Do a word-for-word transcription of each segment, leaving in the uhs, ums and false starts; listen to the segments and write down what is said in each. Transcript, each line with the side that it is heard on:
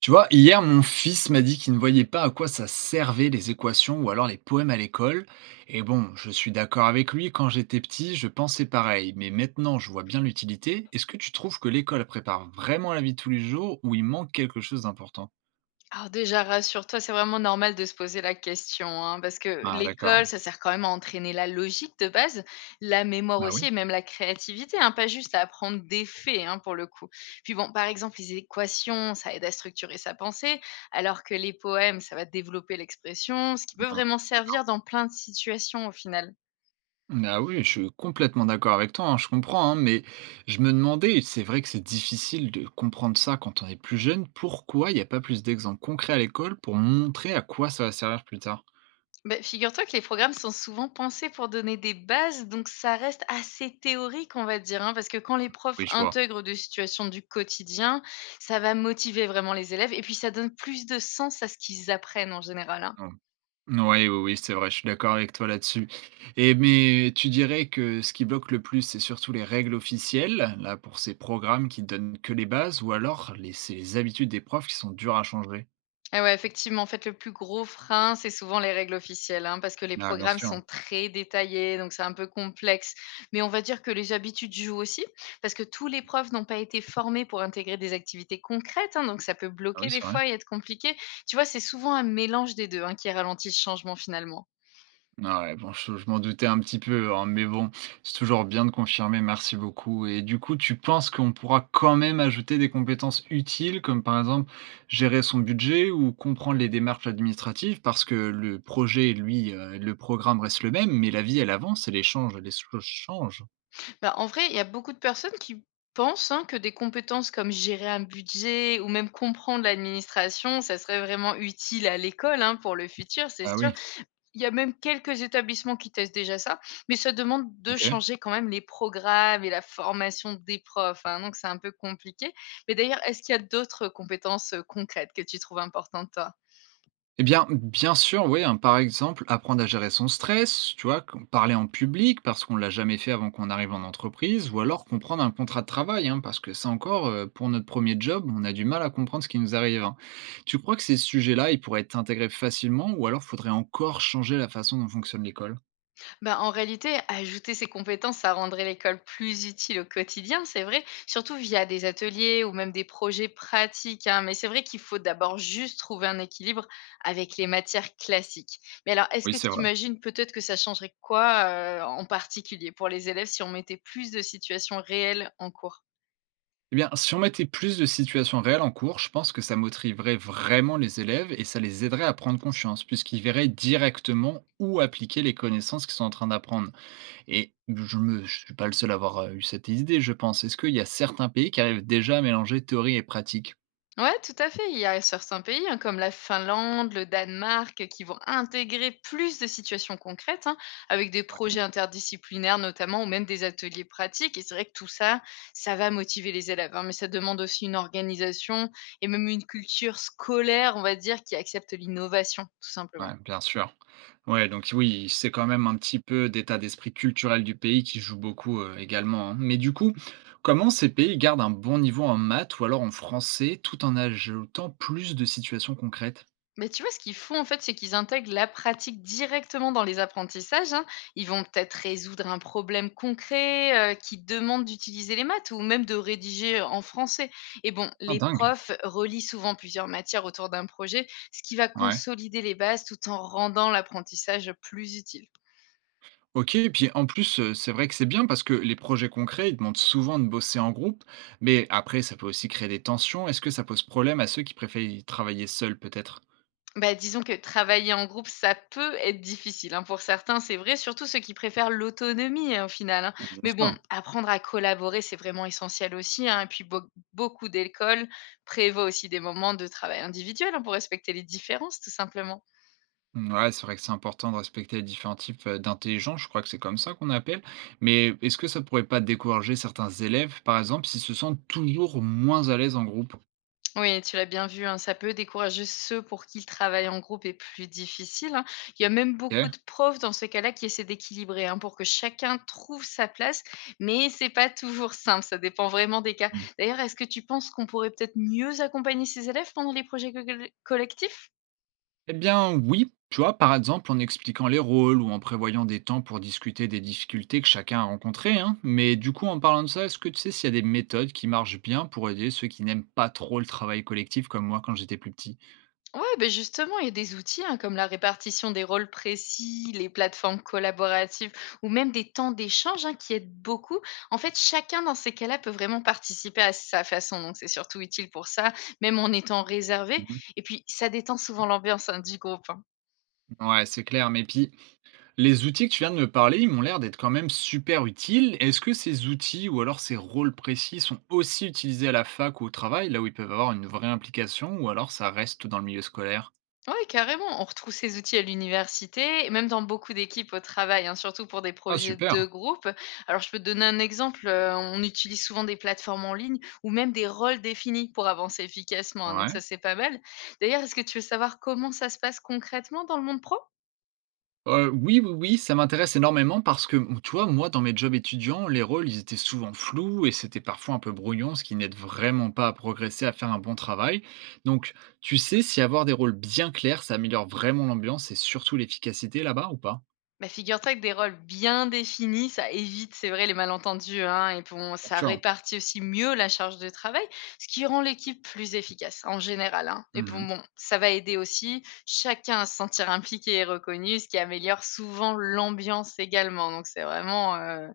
right: Tu vois, hier, mon fils m'a dit qu'il ne voyait pas à quoi ça servait les équations ou alors les poèmes à l'école. Et bon, je suis d'accord avec lui, quand j'étais petit, je pensais pareil, mais maintenant je vois bien l'utilité. Est-ce que tu trouves que l'école prépare vraiment la vie de tous les jours ou il manque quelque chose d'important?
left: Alors déjà, rassure-toi, c'est vraiment normal de se poser la question, hein, parce que
right: Ah,
left: l'école,
right: d'accord.
left: ça sert quand même à entraîner la logique de base, la mémoire
right: Bah
left: aussi,
right: oui.
left: et même la créativité, hein, pas juste à apprendre des faits, hein, pour le coup. Puis bon, par exemple, les équations, ça aide à structurer sa pensée, alors que les poèmes, ça va développer l'expression, ce qui peut
right: Ah
left: vraiment servir dans plein de situations au final.
right: bah oui, je suis complètement d'accord avec toi, hein, je comprends, hein, mais je me demandais, et c'est vrai que c'est difficile de comprendre ça quand on est plus jeune, pourquoi il n'y a pas plus d'exemples concrets à l'école pour montrer à quoi ça va servir plus tard?
left: Beh, figure-toi que les programmes sont souvent pensés pour donner des bases, donc ça reste assez théorique, on va dire, hein, parce que quand les profs
right: Oui, je vois.
left: intègrent des situations du quotidien, ça va motiver vraiment les élèves et puis ça donne plus de sens à ce qu'ils apprennent en général. Hein.
right: Mmh. Ouais, oui, oui, c'est vrai, je suis d'accord avec toi là-dessus et mais tu dirais que ce qui bloque le plus, c'est surtout les règles officielles, là, pour ces programmes qui donnent que les bases ou alors les c'est les habitudes des profs qui sont dures à changer?
left: Ah ouais, effectivement, en fait, le plus gros frein, c'est souvent les règles officielles, hein, parce que les
right: Ah bien
left: programmes sont
right: sûr.
left: très détaillés, donc c'est un peu complexe. Mais on va dire que les habitudes jouent aussi, parce que tous les profs n'ont pas été formés pour intégrer des activités concrètes, hein, donc ça peut
right: Ah oui,
left: bloquer des
right: c'est vrai.
left: fois et être compliqué. Tu vois, c'est souvent un mélange des deux hein, qui ralentit le changement finalement.
right: Ah ouais, bon, je je m'en doutais un petit peu, hein, mais bon, c'est toujours bien de confirmer, merci beaucoup. Et du coup, tu penses qu'on pourra quand même ajouter des compétences utiles, comme par exemple gérer son budget ou comprendre les démarches administratives, parce que le projet, lui, euh, le programme reste le même, mais la vie, elle avance et les changes, les choses changent.
left: Bah, en vrai, il y a beaucoup de personnes qui pensent hein, que des compétences comme gérer un budget ou même comprendre l'administration, ça serait vraiment utile à l'école hein, pour le futur, c'est
right: Ah
left: sûr.
right: oui,
left: Il y a même quelques établissements qui testent déjà ça, mais ça demande de
right: ok.
left: changer quand même les programmes et la formation des profs, hein, donc c'est un peu compliqué. Mais d'ailleurs, est-ce qu'il y a d'autres compétences, heu, concrètes que tu trouves importantes, toi?
right: Eh bien, bien sûr, oui, hein. Par exemple, apprendre à gérer son stress, tu vois, com- parler en public parce qu'on l'a jamais fait avant qu'on arrive en entreprise, ou alors comprendre un contrat de travail, hein, parce que ça encore, euh, pour notre premier job, on a du mal à comprendre ce qui nous arrive, hein. Tu crois que ces sujets-là, ils pourraient être intégrés facilement, ou alors faudrait encore changer la façon dont fonctionne l'école?
left: Bah, en réalité, ajouter ces compétences, ça rendrait l'école plus utile au quotidien, c'est vrai, surtout via des ateliers ou même des projets pratiques. Hein. Mais c'est vrai qu'il faut d'abord juste trouver un équilibre avec les matières classiques. Mais alors, est-ce
right: Oui,
left: que
right: c'est
left: tu
right: vrai.
left: imagines peut-être que ça changerait quoi euh, en particulier pour les élèves si on mettait plus de situations réelles en cours?
right: Eh bien, si on mettait plus de situations réelles en cours, je pense que ça motiverait vraiment les élèves et ça les aiderait à prendre confiance, puisqu'ils verraient directement où appliquer les connaissances qu'ils sont en train d'apprendre. Et je ne suis pas le seul à avoir, heu, eu cette idée, je pense. Est-ce qu'il y a certains pays qui arrivent déjà à mélanger théorie et pratique?
left: Ouais, tout à fait. Il y a certains pays, hein, comme la Finlande, le Danemark, qui vont intégrer plus de situations concrètes, hein, avec des
right: Ouais.
left: projets interdisciplinaires notamment, ou même des ateliers pratiques. Et c'est vrai que tout ça, ça va motiver les élèves. Hein, mais ça demande aussi une organisation et même une culture scolaire, on va dire, qui accepte l'innovation, tout
right: Ouais,
left: simplement.
right: bien sûr. Ouais, donc oui, c'est quand même un petit peu d'état d'esprit culturel du pays qui joue beaucoup, heu, également, hein. Mais du coup, comment ces pays gardent un bon niveau en maths ou alors en français tout en ajoutant plus de situations concrètes?
left: Mais tu vois, ce qu'ils font, en fait, c'est qu'ils intègrent la pratique directement dans les apprentissages, hein. Ils vont peut-être résoudre un problème concret, heu, qui demande d'utiliser les maths ou même de rédiger en français et bon,
right: Ah
left: les
right: dingue!
left: profs relient souvent plusieurs matières autour d'un projet, ce qui va
right: Ouais.
left: consolider les bases tout en rendant l'apprentissage plus utile.
right: OK et puis en plus, heu, c'est vrai que c'est bien parce que les projets concrets, ils demandent souvent de bosser en groupe, mais après ça peut aussi créer des tensions. Est-ce que ça pose problème à ceux qui préfèient travailler seuls peut-être?
left: Bah, disons que travailler en groupe, ça peut être difficile, hein, pour certains, c'est vrai, surtout ceux qui préfèrent l'autonomie, hein, au final, hein.
right: Ah bien
left: Mais bon,
right: sûr.
left: apprendre à collaborer, c'est vraiment essentiel aussi, hein. Et puis, beau- beaucoup d'écoles prévoient aussi des moments de travail individuel, hein, pour respecter les différences, tout simplement.
right: Mmh, ouais, c'est vrai que c'est important de respecter les différents types, heu, d'intelligence, je crois que c'est comme ça qu'on appelle. Mais est-ce que ça pourrait pas décourager certains élèves, par exemple, s'ils se sentent toujours moins à l'aise en groupe?
left: Oui, tu l'as bien vu, hein, ça peut décourager ceux pour qui le travail en groupe est plus difficile. Hein. Il y a même beaucoup
right: OK.
left: de profs dans ce cas-là qui essaient d'équilibrer hein, pour que chacun trouve sa place, mais c'est pas toujours simple, ça dépend vraiment des cas. D'ailleurs, est-ce que tu penses qu'on pourrait peut-être mieux accompagner ces élèves pendant les projets co- collectifs?
right: Eh bien oui, tu vois, par exemple en expliquant les rôles ou en prévoyant des temps pour discuter des difficultés que chacun a rencontrées, hein. Mais du coup, en parlant de ça, est-ce que tu sais s'il y a des méthodes qui marchent bien pour aider ceux qui n'aiment pas trop le travail collectif comme moi quand j'étais plus petit?
left: Ouais, ben justement, il y a des outils, hein, comme la répartition des rôles précis, les plateformes collaboratives ou même des temps d'échange hein, qui aident beaucoup. En fait, chacun dans ces cas-là peut vraiment participer à sa façon. Donc, c'est surtout utile pour ça, même en étant réservé.
right: Mhm.
left: Et puis, ça détend souvent l'ambiance hein, du groupe. Hein.
right: Ouais, c'est clair, mais puis les outils que tu viens de me parler, ils m'ont l'air d'être quand même super utiles. Est-ce que ces outils ou alors ces rôles précis sont aussi utilisés à la fac ou au travail, là où ils peuvent avoir une vraie implication, ou alors ça reste dans le milieu scolaire?
left: Oui, carrément. On retrouve ces outils à l'université et même dans beaucoup d'équipes au travail, hein, surtout pour des
right: Ah
left: projets de
right: super,
left: groupe. Alors, je peux te donner un exemple. euh, On utilise souvent des plateformes en ligne ou même des rôles définis pour avancer efficacement. Hein, Donc,
right: ouais.
left: ça, c'est pas mal. D'ailleurs, est-ce que tu veux savoir comment ça se passe concrètement dans le monde pro?
right: Heu, oui, oui, oui, ça m'intéresse énormément parce que, tu vois, moi, dans mes jobs étudiants, les rôles, ils étaient souvent flous et c'était parfois un peu brouillon, ce qui n'aide vraiment pas à progresser, à faire un bon travail. Donc, tu sais si avoir des rôles bien clairs, ça améliore vraiment l'ambiance et surtout l'efficacité là-bas ou pas?
left: Bah, figure-toi que des rôles bien définis, ça évite, c'est vrai, les malentendus, hein, et bon,
right: Bien
left: ça
right: sûr. Sûr.
left: répartit aussi mieux la charge de travail, ce qui rend l'équipe plus efficace en général. Hein. Et bon,
right: Mmh.
left: bon, ça va aider aussi chacun à se sentir impliqué et reconnu, ce qui améliore souvent l'ambiance également. Donc c'est vraiment euh,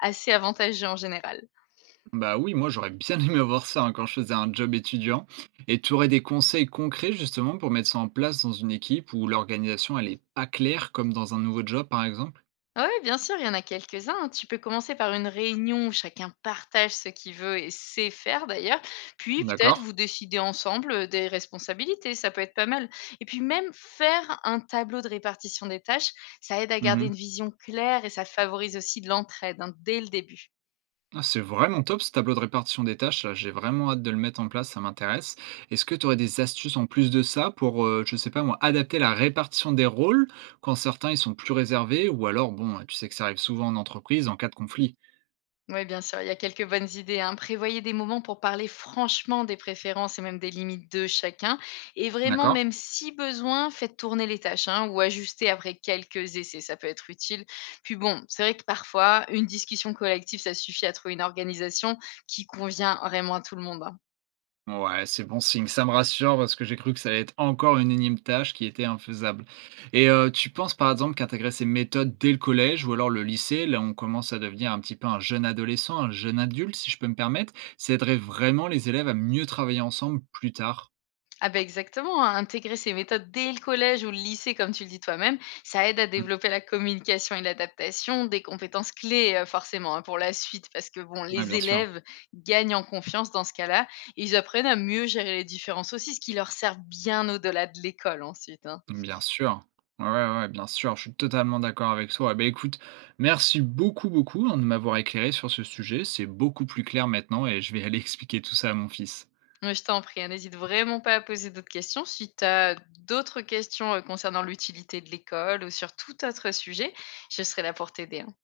left: assez avantageux en général.
right: Bah, oui, moi, j'aurais bien aimé avoir ça, hein, quand je faisais un job étudiant et tu aurais des conseils concrets, justement, pour mettre ça en place dans une équipe où l'organisation, elle est pas claire, comme dans un nouveau job, par exemple?
left: Oui, bien sûr, il y en a quelques-uns. Hein. Tu peux commencer par une réunion où chacun partage ce qu'il veut et sait faire d'ailleurs. Puis peut-être
right: D'accord.
left: vous décidez ensemble euh, des responsabilités, ça peut être pas mal. Et puis même faire un tableau de répartition des tâches, ça aide à garder
right: Mmh.
left: une vision claire et ça favorise aussi de l'entraide hein, dès le début.
right: Ah, c'est vraiment top ce tableau de répartition des tâches là, j'ai vraiment hâte de le mettre en place, ça m'intéresse. Est-ce que tu aurais des astuces en plus de ça pour, euh, je sais pas moi, adapter la répartition des rôles quand certains ils sont plus réservés ou alors bon, tu sais que ça arrive souvent en entreprise en cas de conflit,
left: Oui, bien sûr, il y a quelques bonnes idées. Hein. Prévoyez des moments pour parler franchement des préférences et même des limites de chacun. Et vraiment,
right: d'accord?
left: même si besoin, faites tourner les tâches hein, ou ajustez après quelques essais. Ça peut être utile. Puis bon, c'est vrai que parfois, une discussion collective, ça suffit à trouver une organisation qui convient vraiment à tout le monde. Hein.
right: Ouais, c'est bon signe, ça me rassure parce que j'ai cru que ça allait être encore une énième tâche qui était infaisable et heu, tu penses par exemple qu'intégrer ces méthodes dès le collège ou alors le lycée, là on commence à devenir un petit peu un jeune adolescent, un jeune adulte si je peux me permettre, ça aiderait vraiment les élèves à mieux travailler ensemble plus tard?
left: Ah ben exactement, hein, intégrer ces méthodes dès le collège ou le lycée, comme tu le dis toi-même, ça aide à
right: Mmh.
left: développer la communication et l'adaptation, des compétences clés euh, forcément hein, pour la suite, parce que bon,
right: Ouais,
left: les
right: bien sûr,
left: élèves gagnent en confiance dans ce cas-là, et ils apprennent à mieux gérer les différences aussi, ce qui leur sert bien au-delà de l'école ensuite. Hein.
right: bien sûr. Ouais, ouais, ouais, bien sûr, je suis totalement d'accord avec toi. Beh, écoute, merci beaucoup, beaucoup, hein, de m'avoir éclairé sur ce sujet, c'est beaucoup plus clair maintenant et je vais aller expliquer tout ça à mon fils.
left: Mais je t'en prie, hein, n'hésite vraiment pas à poser d'autres questions. Si tu as d'autres questions euh, concernant l'utilité de l'école ou sur tout autre sujet, je serai là pour t'aider. Hein.